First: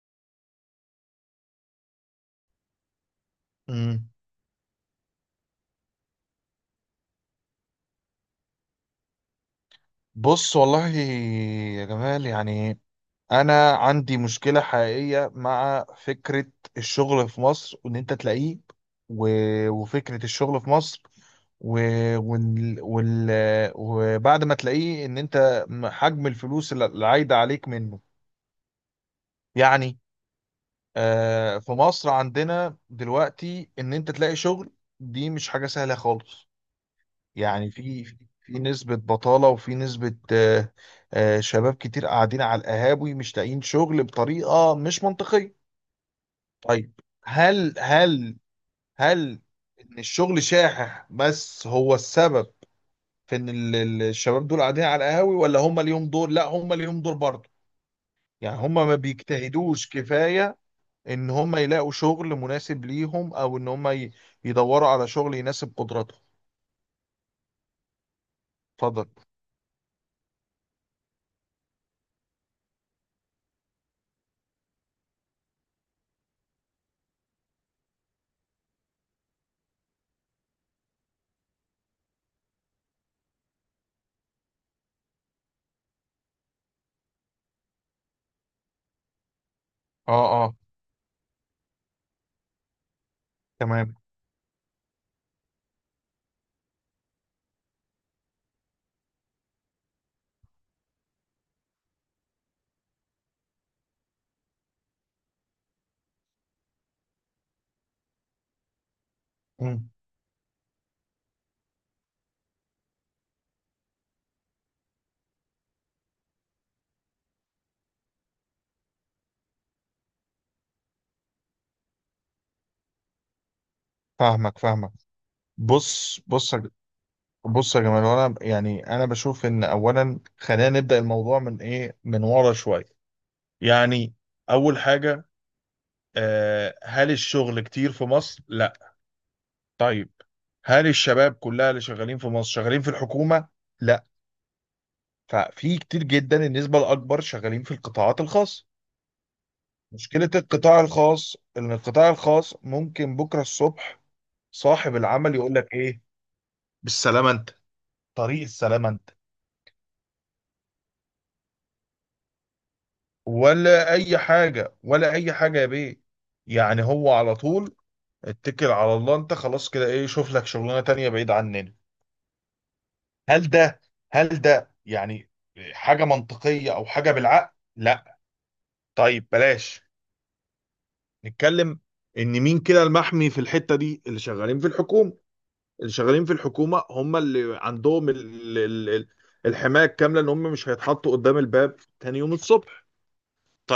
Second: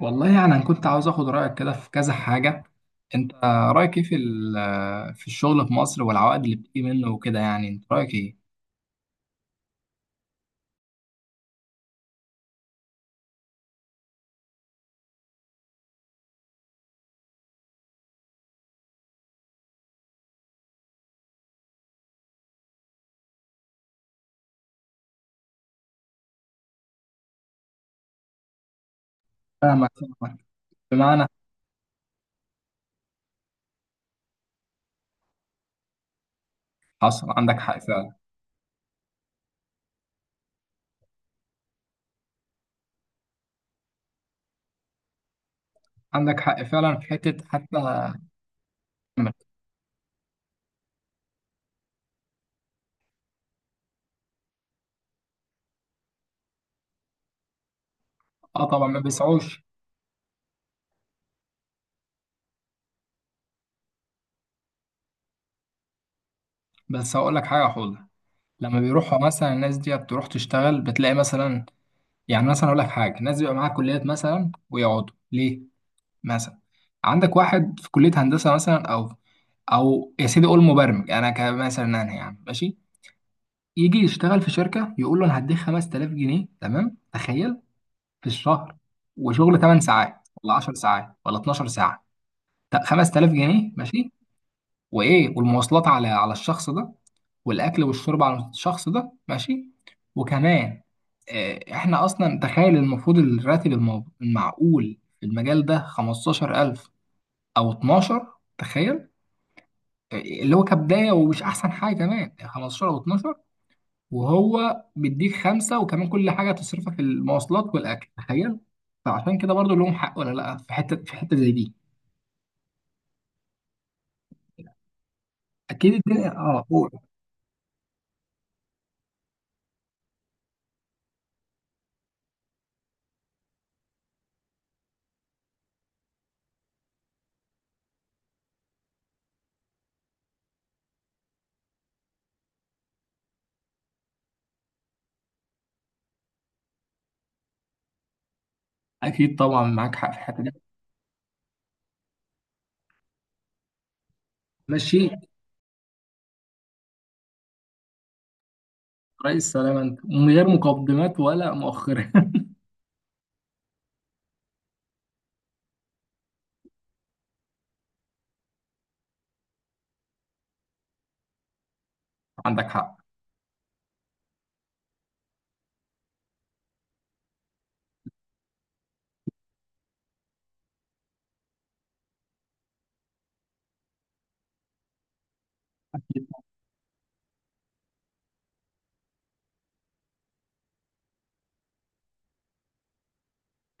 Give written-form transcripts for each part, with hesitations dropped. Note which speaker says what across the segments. Speaker 1: والله يعني انا كنت عاوز اخد رايك كده في كذا حاجه. انت رايك ايه
Speaker 2: مم.
Speaker 1: في الشغل في مصر والعوائد اللي بتيجي منه وكده؟ يعني انت رايك ايه؟
Speaker 2: بص والله يا جمال، يعني انا عندي مشكله حقيقيه مع فكره الشغل في مصر وان انت تلاقيه و... وفكره الشغل في مصر و... وال... وال... وبعد ما تلاقيه ان انت حجم الفلوس اللي عايده عليك منه،
Speaker 1: فاهمك،
Speaker 2: يعني.
Speaker 1: فاهمك. بمعنى،
Speaker 2: في مصر عندنا دلوقتي ان انت تلاقي شغل، دي مش حاجه سهله خالص.
Speaker 1: حصل عندك
Speaker 2: يعني
Speaker 1: حق
Speaker 2: في
Speaker 1: فعلا.
Speaker 2: في في نسبة بطالة، وفي نسبة شباب كتير قاعدين على القهاوي مش لاقيين شغل بطريقة مش منطقية.
Speaker 1: عندك حق فعلا
Speaker 2: طيب،
Speaker 1: في حته، حتى
Speaker 2: هل هل هل إن الشغل شاحح بس هو السبب في إن الشباب دول قاعدين على القهاوي، ولا هم ليهم دور؟ لا، هم ليهم دور برضه. يعني
Speaker 1: اه
Speaker 2: هم
Speaker 1: طبعا
Speaker 2: ما
Speaker 1: ما بيسعوش.
Speaker 2: بيجتهدوش كفاية إن هم يلاقوا شغل مناسب ليهم، أو إن يدوروا على شغل يناسب قدراتهم.
Speaker 1: بس هقول لك حاجه حوله، لما
Speaker 2: اتفضل.
Speaker 1: بيروحوا مثلا الناس دي بتروح تشتغل بتلاقي مثلا، يعني مثلا اقول لك حاجه، ناس بيبقى معاها كليات مثلا ويقعدوا ليه. مثلا عندك واحد في كلية هندسة مثلا، أو أو يا سيدي قول مبرمج، أنا كمثلا أنا يعني ماشي. يجي يشتغل في شركة يقول له أنا هديك 5000 جنيه، تمام؟ تخيل، في الشهر، وشغل 8
Speaker 2: اه،
Speaker 1: ساعات ولا
Speaker 2: اه.
Speaker 1: 10 ساعات ولا 12 ساعة. 5000 جنيه
Speaker 2: تمام.
Speaker 1: ماشي، وإيه، والمواصلات على الشخص ده، والأكل والشرب على الشخص ده ماشي، وكمان إحنا أصلا تخيل المفروض الراتب المعقول في المجال ده 15000 او 12. تخيل،
Speaker 2: مم.
Speaker 1: اللي هو كبدايه ومش احسن حاجه كمان، 15 او 12، وهو بيديك خمسه، وكمان كل حاجه تصرفها في المواصلات والاكل، تخيل. فعشان كده برضو لهم حق ولا لا، في حته في حته زي دي؟
Speaker 2: فاهمك، فاهمك.
Speaker 1: اكيد
Speaker 2: بص
Speaker 1: الدنيا،
Speaker 2: بص يا
Speaker 1: اه
Speaker 2: ج-
Speaker 1: قول.
Speaker 2: بص يا جماعه، انا يعني انا بشوف ان اولا خلينا نبدا الموضوع من ايه، من ورا شويه. يعني اول حاجه، هل الشغل كتير في مصر؟ لا. طيب، هل الشباب كلها اللي شغالين في مصر شغالين في الحكومه؟ لا. ففي كتير جدا، النسبه الاكبر شغالين في القطاعات الخاصه.
Speaker 1: اكيد طبعا معاك حق في
Speaker 2: مشكله
Speaker 1: الحته دي.
Speaker 2: القطاع الخاص ان القطاع الخاص ممكن بكره الصبح صاحب
Speaker 1: ماشي.
Speaker 2: العمل يقول لك ايه؟ بالسلامه انت، طريق السلامه انت،
Speaker 1: رئيس سلام انت، من غير مقدمات ولا مؤخره.
Speaker 2: ولا اي حاجه، ولا اي حاجه يا بيه. يعني هو على طول، اتكل على الله انت، خلاص كده، ايه، شوف لك شغلانه تانية بعيد عننا.
Speaker 1: عندك حق.
Speaker 2: هل ده هل ده يعني حاجه منطقيه او حاجه بالعقل؟ لا. طيب بلاش. نتكلم ان مين كده المحمي في الحته دي؟ اللي شغالين في الحكومه. اللي
Speaker 1: اكيد.
Speaker 2: شغالين في الحكومه هم اللي عندهم الحمايه الكامله ان هم مش هيتحطوا قدام الباب تاني يوم الصبح.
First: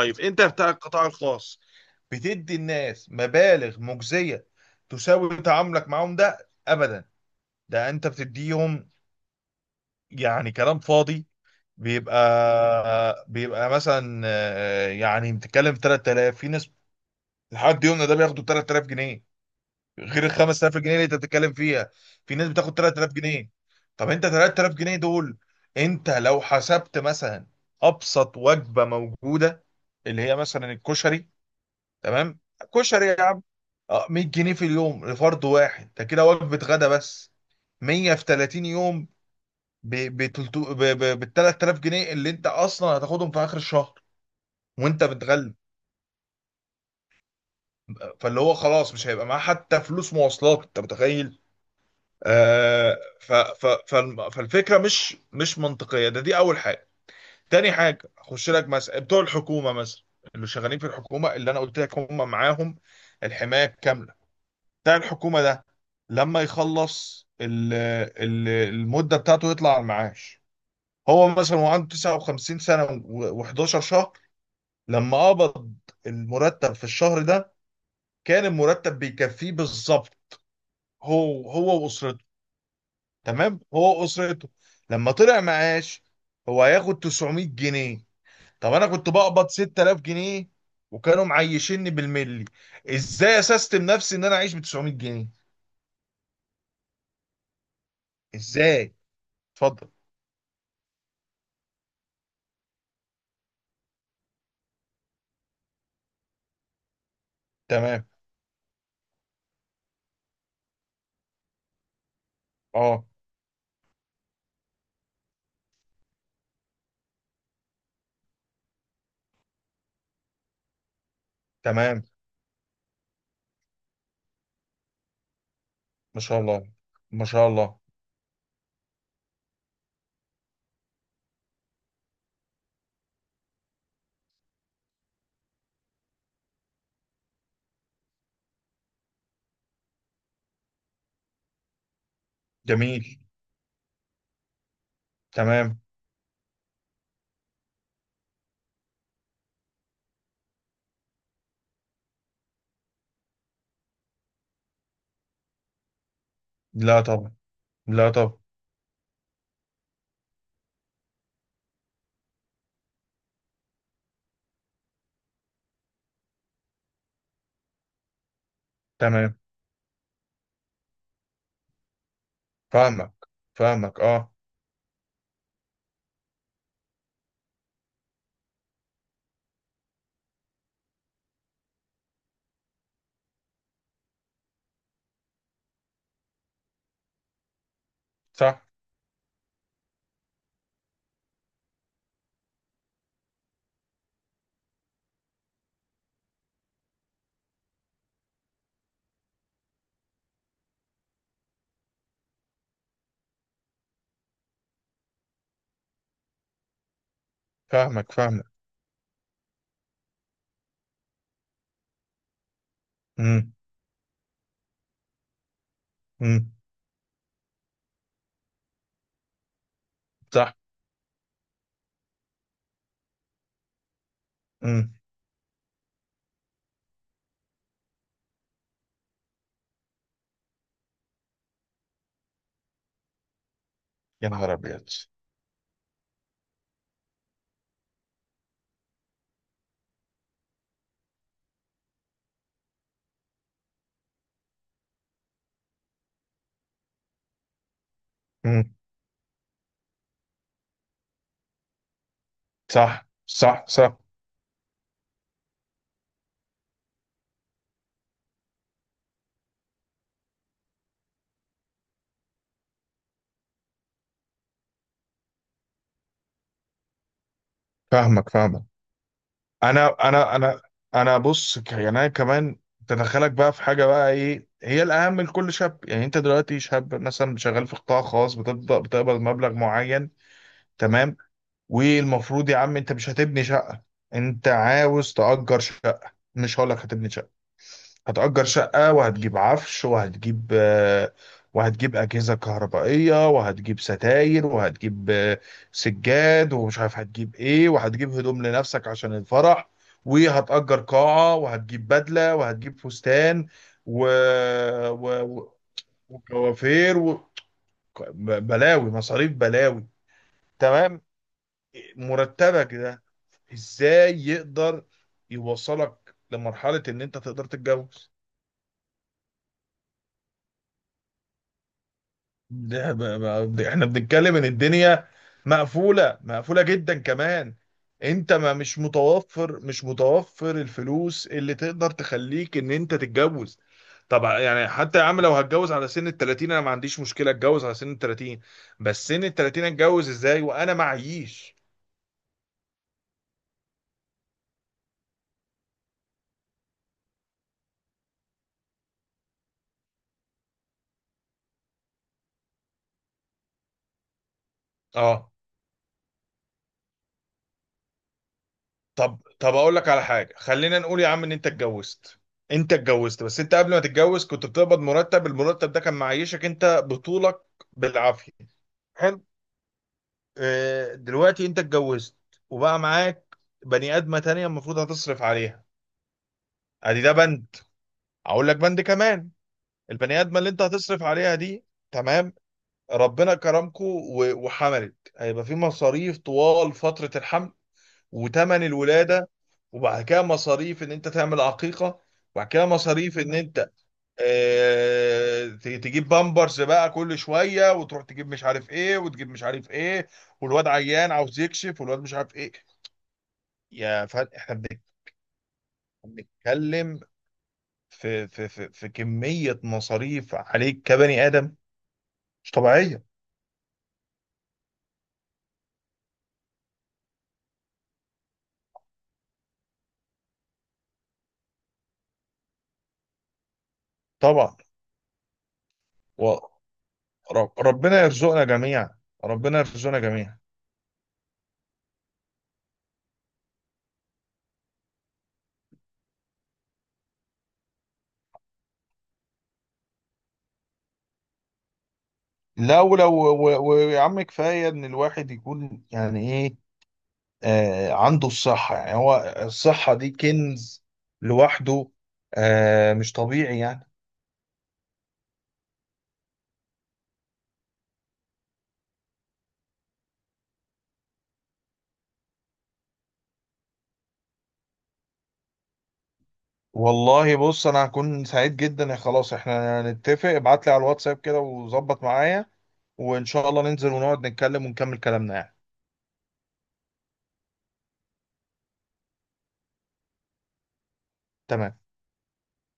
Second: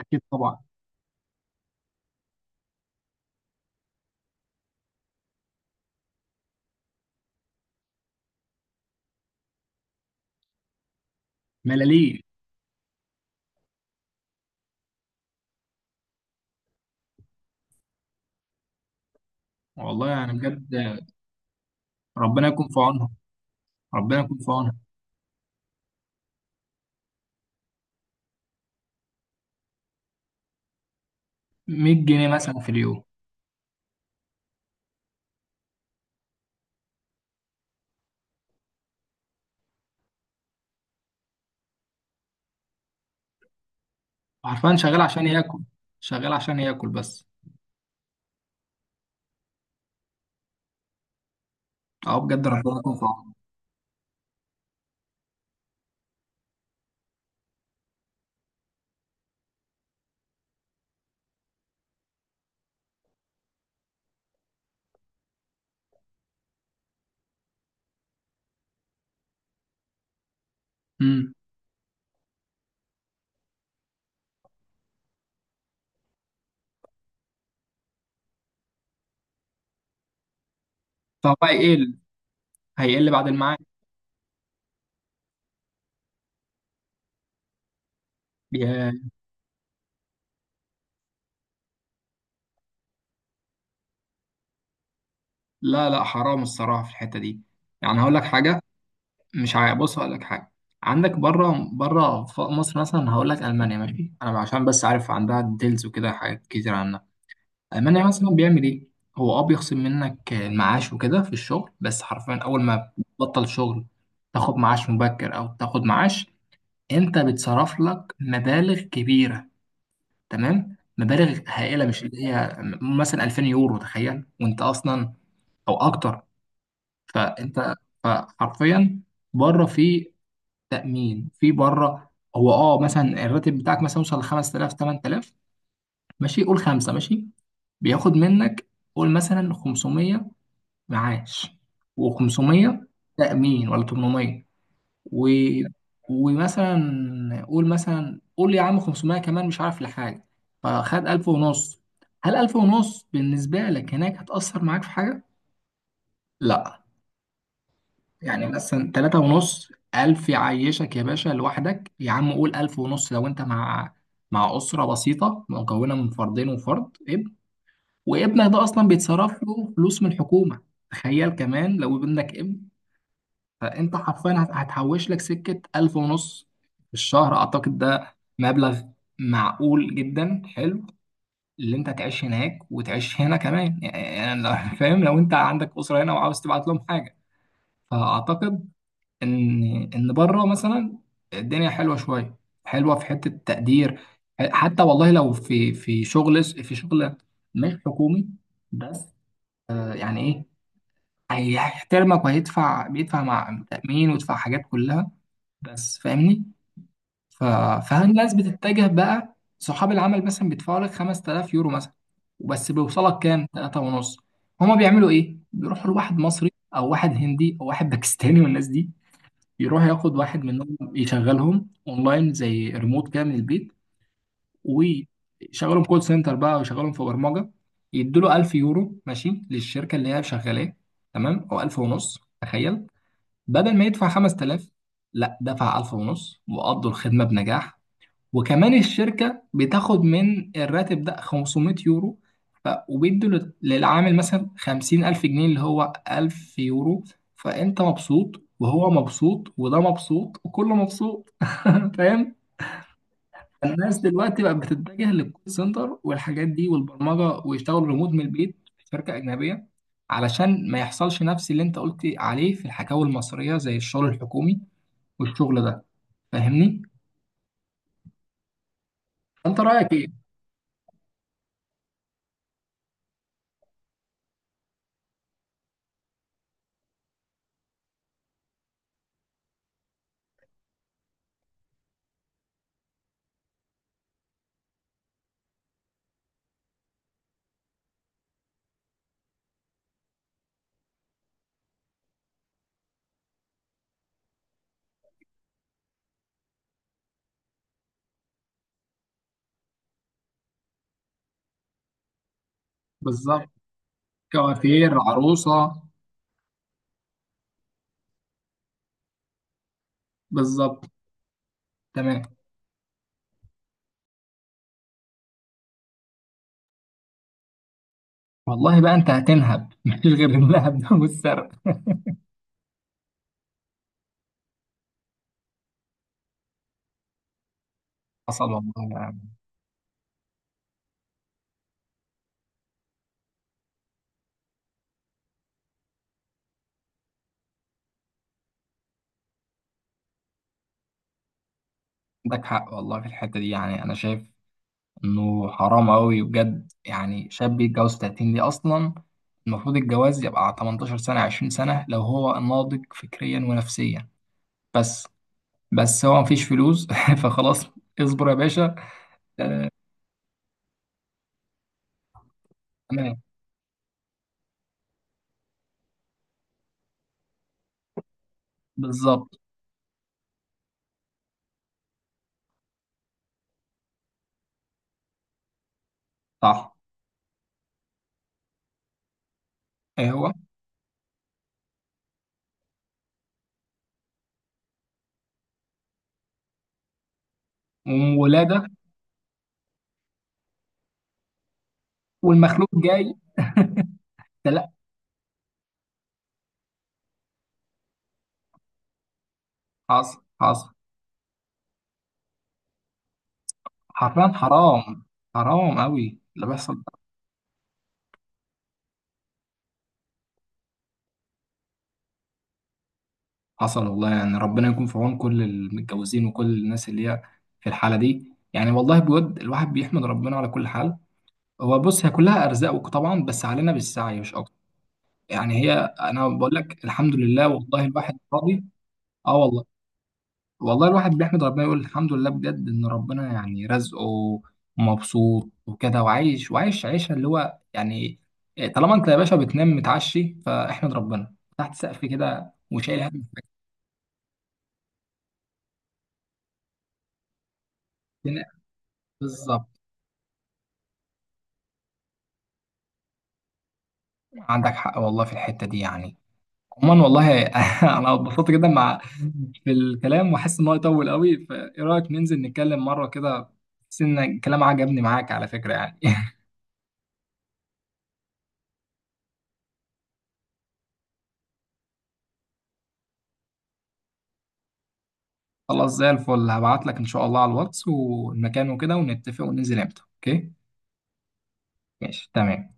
Speaker 1: اكيد
Speaker 2: انت
Speaker 1: طبعا.
Speaker 2: بتاع القطاع الخاص بتدي الناس مبالغ مجزية تساوي تعاملك معاهم ده؟ ابدا. ده انت بتديهم يعني كلام فاضي.
Speaker 1: ملاليم.
Speaker 2: بيبقى مثلا يعني بتتكلم في 3000، في ناس لحد يومنا ده بياخدوا 3000 جنيه
Speaker 1: والله
Speaker 2: غير ال
Speaker 1: يعني بجد.
Speaker 2: 5000 جنيه اللي انت بتتكلم فيها. في
Speaker 1: ربنا
Speaker 2: ناس
Speaker 1: يكون
Speaker 2: بتاخد
Speaker 1: في
Speaker 2: 3000
Speaker 1: عونهم،
Speaker 2: جنيه طب
Speaker 1: ربنا
Speaker 2: انت
Speaker 1: يكون في
Speaker 2: 3000
Speaker 1: عونهم.
Speaker 2: جنيه دول، انت لو حسبت مثلا ابسط وجبة موجودة، اللي هي مثلا الكشري.
Speaker 1: 100 جنيه
Speaker 2: تمام.
Speaker 1: مثلا في اليوم.
Speaker 2: كشري يا عم. 100 جنيه في اليوم لفرد واحد، ده كده وجبه غدا بس. 100 في 30 يوم، ب ب تلتو- ب 3000 جنيه اللي انت اصلا هتاخدهم في اخر الشهر
Speaker 1: عارفان شغال
Speaker 2: وانت
Speaker 1: عشان
Speaker 2: بتغلب.
Speaker 1: ياكل، شغال عشان ياكل بس.
Speaker 2: فاللي هو خلاص مش هيبقى معاه حتى فلوس مواصلات، انت متخيل؟
Speaker 1: اه بجد ربنا يكون في عونه.
Speaker 2: فالفكره مش منطقيه، دي اول حاجه. تاني حاجه، اخش لك مثلا بتوع الحكومه، مثلا اللي شغالين في الحكومه اللي انا قلت لك هم معاهم الحمايه. بتاع الحكومة ده لما يخلص المدة بتاعته يطلع على المعاش. هو
Speaker 1: امم.
Speaker 2: مثلا وعنده 59 سنة و11 شهر، لما قبض المرتب في الشهر ده كان المرتب بيكفيه بالظبط
Speaker 1: طب
Speaker 2: هو
Speaker 1: بقى ايه
Speaker 2: هو وأسرته.
Speaker 1: هيقل بعد الميعاد؟
Speaker 2: تمام، هو وأسرته. لما طلع معاش، هو هياخد 900 جنيه. طب أنا
Speaker 1: يا-
Speaker 2: كنت بقبض 6000 جنيه وكانوا معيشيني بالملي، ازاي اسست نفسي ان انا اعيش ب 900 جنيه؟
Speaker 1: لا لا، حرام الصراحه في الحته دي. يعني هقول لك حاجه.
Speaker 2: ازاي؟
Speaker 1: مش عا-
Speaker 2: اتفضل.
Speaker 1: بص هقول لك حاجه. عندك بره بره، مصر مثلا هقول لك، المانيا ماشي، انا عشان بس عارف عندها ديلز وكده حاجات كتير عنها.
Speaker 2: تمام.
Speaker 1: المانيا مثلا بيعمل ايه؟ هو اه بيخصم منك المعاش وكده في الشغل، بس حرفيا اول ما
Speaker 2: اه.
Speaker 1: بتبطل شغل تاخد معاش مبكر او تاخد معاش. انت بيتصرف لك مبالغ كبيره، تمام، مبالغ هائله، مش
Speaker 2: تمام.
Speaker 1: اللي هي مثلا 2000 يورو تخيل، وانت اصلا، او
Speaker 2: ما
Speaker 1: اكتر.
Speaker 2: شاء الله. ما شاء
Speaker 1: فانت،
Speaker 2: الله.
Speaker 1: فحرفيا، بره، في تامين في بره. هو اه مثلا الراتب بتاعك مثلا يوصل ل 5000 8000، ماشي قول خمسه ماشي. بياخد منك، قول مثلا 500 معاش، و500
Speaker 2: جميل.
Speaker 1: تامين ولا 800، و...
Speaker 2: تمام.
Speaker 1: ومثلا قول مثلا قول يا عم 500 كمان مش عارف لحاجه. فخد 1000 ونص. هل 1000 ونص بالنسبه لك هناك هتأثر معاك في حاجه؟ لا.
Speaker 2: لا طبعا. لا طبعا.
Speaker 1: يعني مثلا 3 ونص، 1000 يعيشك يا باشا لوحدك يا عم. قول 1000 ونص لو انت مع اسره بسيطه مكونه من فردين وفرد ابن، وابنك ده اصلا
Speaker 2: تمام.
Speaker 1: بيتصرف له فلوس من الحكومه. تخيل كمان لو ابنك ابن.
Speaker 2: فاهمك،
Speaker 1: فانت
Speaker 2: فاهمك.
Speaker 1: حرفيا
Speaker 2: اه.
Speaker 1: هتحوش لك سكه ألف ونص في الشهر. اعتقد ده مبلغ معقول جدا، حلو. اللي انت تعيش هناك وتعيش هنا كمان، يعني فاهم؟ لو انت عندك اسره هنا وعاوز تبعت لهم حاجه.
Speaker 2: صح.
Speaker 1: فاعتقد ان، بره مثلا الدنيا حلوه شويه، حلوه في حته التقدير. حتى والله لو في شغل، في شغل مش حكومي بس، يعني ايه، هيحترمك، وهيدفع بيدفع مع تأمين ويدفع حاجات كلها، بس. فاهمني؟ ف... فهل
Speaker 2: فاهمك،
Speaker 1: الناس
Speaker 2: فاهمك.
Speaker 1: بتتجه بقى؟ صحاب العمل مثلا بيدفعوا لك 5000 يورو مثلا، وبس بيوصلك كام؟
Speaker 2: امم.
Speaker 1: 3 ونص. هما بيعملوا ايه؟ بيروحوا لواحد مصري
Speaker 2: امم.
Speaker 1: او واحد هندي او واحد باكستاني، والناس دي يروح ياخد واحد
Speaker 2: صح.
Speaker 1: منهم يشغلهم اونلاين زي ريموت كده من البيت،
Speaker 2: امم.
Speaker 1: ويشغلهم كول سنتر بقى، ويشغلهم في برمجة. يدوا له 1000 يورو ماشي للشركة اللي هي شغالاه، تمام، او 1000 ونص تخيل، بدل ما يدفع
Speaker 2: يا نهار
Speaker 1: 5000.
Speaker 2: ابيض.
Speaker 1: لا، دفع 1000 ونص وقضوا الخدمة بنجاح. وكمان الشركة بتاخد من الراتب ده 500 يورو. ف... وبيدوا للعامل مثلا 50000 جنيه، اللي هو 1000 يورو. فأنت مبسوط،
Speaker 2: امم.
Speaker 1: وهو مبسوط، وده مبسوط، وكله مبسوط. فاهم؟
Speaker 2: صح، صح،
Speaker 1: الناس
Speaker 2: صح.
Speaker 1: دلوقتي بقت بتتجه للكول سنتر والحاجات دي والبرمجة، ويشتغلوا ريموت من البيت في شركة أجنبية، علشان ما يحصلش نفس اللي انت قلت عليه في الحكاوي المصرية، زي الشغل الحكومي والشغل ده. فاهمني؟
Speaker 2: فاهمك، فاهمك.
Speaker 1: انت رايك
Speaker 2: انا
Speaker 1: ايه؟
Speaker 2: انا انا انا يعني انا كمان تدخلك بقى في حاجه، بقى ايه هي الاهم لكل شاب؟ يعني انت دلوقتي شاب مثلا شغال في قطاع خاص، بتبدا بتقبض مبلغ معين. تمام. والمفروض يا عم، انت مش هتبني شقة، انت عاوز تأجر شقة، مش هقولك هتبني شقة، هتأجر شقة، وهتجيب عفش، وهتجيب وهتجيب أجهزة كهربائية، وهتجيب ستاير، وهتجيب سجاد، ومش عارف هتجيب ايه، وهتجيب هدوم لنفسك عشان الفرح، وهتأجر قاعة، وهتجيب بدلة، وهتجيب فستان
Speaker 1: بالظبط.
Speaker 2: و...
Speaker 1: كوافير
Speaker 2: و... و-
Speaker 1: عروسه.
Speaker 2: وكوافير بلاوي مصاريف بلاوي.
Speaker 1: بالظبط.
Speaker 2: تمام.
Speaker 1: تمام.
Speaker 2: مرتبك ده ازاي يقدر يوصلك لمرحلة ان انت تقدر تتجوز؟
Speaker 1: والله بقى، انت هتنهب. مفيش غير اللهب ده والسرقه.
Speaker 2: ده احنا بنتكلم ان الدنيا مقفولة، مقفولة جدا كمان. انت
Speaker 1: حصل
Speaker 2: ما
Speaker 1: والله
Speaker 2: مش
Speaker 1: يعني.
Speaker 2: متوفر، مش متوفر الفلوس اللي تقدر تخليك ان انت تتجوز. طبعا، يعني حتى يا عم لو هتجوز على سن ال 30، انا ما عنديش مشكلة اتجوز على سن ال 30، بس سن ال 30 اتجوز ازاي وانا معيش؟
Speaker 1: عندك حق والله في الحته دي. يعني انا شايف انه حرام قوي بجد يعني شاب يتجوز 30 دي اصلا. المفروض الجواز يبقى على 18 سنه، 20 سنه، لو هو ناضج فكريا ونفسيا، بس.
Speaker 2: اه.
Speaker 1: بس هو مفيش فلوس. فخلاص اصبر يا باشا.
Speaker 2: طب اقول لك على حاجه، خلينا نقول يا عم ان انت اتجوزت. انت
Speaker 1: تمام.
Speaker 2: اتجوزت، بس انت قبل ما تتجوز كنت بتقبض مرتب، المرتب ده كان معيشك انت بطولك بالعافيه. حلو.
Speaker 1: بالظبط.
Speaker 2: دلوقتي انت اتجوزت وبقى معاك بني ادمه تانية المفروض هتصرف عليها.
Speaker 1: صح.
Speaker 2: ادي ده بند. اقول لك بند كمان،
Speaker 1: ايه
Speaker 2: البني
Speaker 1: هو؟
Speaker 2: ادمه اللي انت هتصرف عليها دي، تمام، ربنا كرمكو وحملت، هيبقى في مصاريف طوال فتره الحمل وتمن
Speaker 1: وولادة.
Speaker 2: الولادة، وبعد كده مصاريف ان انت تعمل عقيقة، وبعد كده
Speaker 1: والمخلوق جاي.
Speaker 2: مصاريف ان انت
Speaker 1: ده لا،
Speaker 2: تجيب بامبرز بقى كل شوية، وتروح تجيب مش عارف ايه، وتجيب مش عارف ايه،
Speaker 1: حصل،
Speaker 2: والواد
Speaker 1: حصل.
Speaker 2: عيان عاوز يكشف، والواد مش عارف ايه. يا فن،
Speaker 1: حرفيا حرام. حرام قوي اللي بيحصل
Speaker 2: بنتكلم
Speaker 1: ده.
Speaker 2: في في كمية مصاريف عليك كبني آدم مش طبيعية.
Speaker 1: حصل والله يعني. ربنا يكون في عون كل المتجوزين وكل الناس اللي هي في الحالة دي. يعني والله بود الواحد بيحمد ربنا على كل حال. هو بص، هي كلها أرزاق طبعا، بس علينا بالسعي مش أكتر.
Speaker 2: طبعا.
Speaker 1: يعني هي، أنا
Speaker 2: ورب
Speaker 1: بقول لك الحمد لله، والله
Speaker 2: ربنا
Speaker 1: الواحد
Speaker 2: يرزقنا
Speaker 1: راضي.
Speaker 2: جميعا.
Speaker 1: اه
Speaker 2: ربنا
Speaker 1: والله.
Speaker 2: يرزقنا جميعا.
Speaker 1: والله الواحد بيحمد ربنا، يقول الحمد لله بجد، ان ربنا يعني رزقه ومبسوط وكده وعايش، وعايش عيشه اللي هو يعني، طالما انت يا باشا بتنام متعشي فاحمد ربنا تحت سقف كده،
Speaker 2: لا،
Speaker 1: وشايل
Speaker 2: ولو،
Speaker 1: هم
Speaker 2: ويا عم كفايه ان الواحد يكون يعني ايه، عنده
Speaker 1: الدنيا.
Speaker 2: الصحه. يعني هو
Speaker 1: بالظبط.
Speaker 2: الصحه دي كنز لوحده، آه مش طبيعي يعني.
Speaker 1: عندك حق والله في الحته دي يعني. عموما والله انا اتبسطت جدا مع في الكلام، واحس ان هو يطول قوي. فايه رايك ننزل نتكلم مره كده؟ بس ان الكلام عجبني معاك على فكره يعني.
Speaker 2: والله، بص، انا هكون سعيد جدا. يا خلاص، احنا نتفق، ابعت لي على الواتساب كده وظبط معايا، وان شاء الله ننزل ونقعد نتكلم ونكمل كلامنا يعني.
Speaker 1: خلاص، زي الفل، هبعت لك ان شاء الله على الواتس والمكان وكده، ونتفق، وننزل امتى. اوكي
Speaker 2: تمام.
Speaker 1: ماشي تمام.